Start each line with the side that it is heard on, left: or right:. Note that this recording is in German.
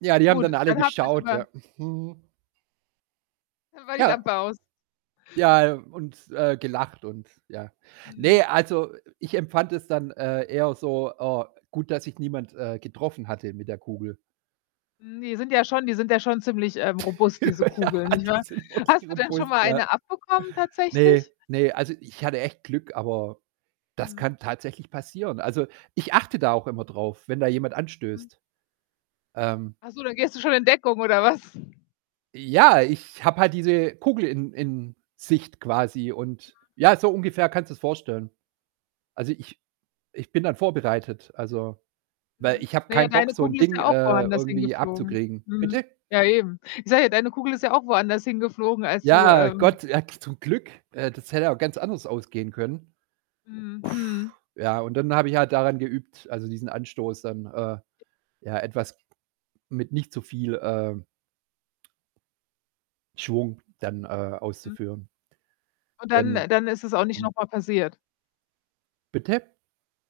right: Ja, die haben dann
left: Gut,
right: alle
left: dann habt ihr
right: geschaut,
left: sogar
right: ja. Mhm.
left: Dann war die
right: Ja.
left: Lampe aus.
right: Ja, äh, und, äh, gelacht, und ja
left: Mhm.
right: Ne, also ich empfand es dann, äh, eher so, äh gut, dass sich niemand, äh, getroffen hatte mit der Kugel.
left: Ne, sind ja schon die sind ja schon ziemlich, ähm, robust, diese Kugeln,
right: Ja,
left: nicht
right: die
left: wahr?
right: sind wirklich
left: Hast du denn schon
right: robust,
left: mal
right: ja.
left: eine abbekommen
right: Ne,
left: tatsächlich?
right: ne, also ich hatte echt Glück, aber das
left: Mhm.
right: kann tatsächlich passieren. Also, ich achte da auch immer drauf, wenn da jemand
left: Mhm.
right: anstößt. Ähm
left: Ach so, dann gehst du schon in Deckung oder was?
right: Ja, ich habe halt diese Kugel in in Sicht quasi, und, ja, so ungefähr kannst du es vorstellen. Also ich ich bin dann vorbereitet, also weil
left: Mhm.
right: ich habe
left: Na ja,
right: keinen Bock,
left: deine
right: so 'n
left: Kugel ist
right: Ding,
left: ja auch
right: äh,
left: woanders
right: irgendwie
left: hingeflogen.
right: abzukriegen.
left: Mhm.
right: Bitte?
left: Ja, eben. Ich sage ja, deine Kugel ist ja auch woanders hingeflogen, als du,
right: Ja,
left: ähm
right: Gott, ja k zum Glück, äh, das hätte auch ganz anders ausgehen können.
left: Mhm. Mhm.
right: Ja, und dann habe ich halt daran geübt, also diesen Anstoß dann, äh, ja, etwas, mit nicht zu viel, ähm Schwung dann, äh,
left: Mhm.
right: auszuführen.
left: Und dann
right: Dann.
left: dann ist es auch nicht
right: [unintelligible]
left: noch mal passiert?
right: Bitte?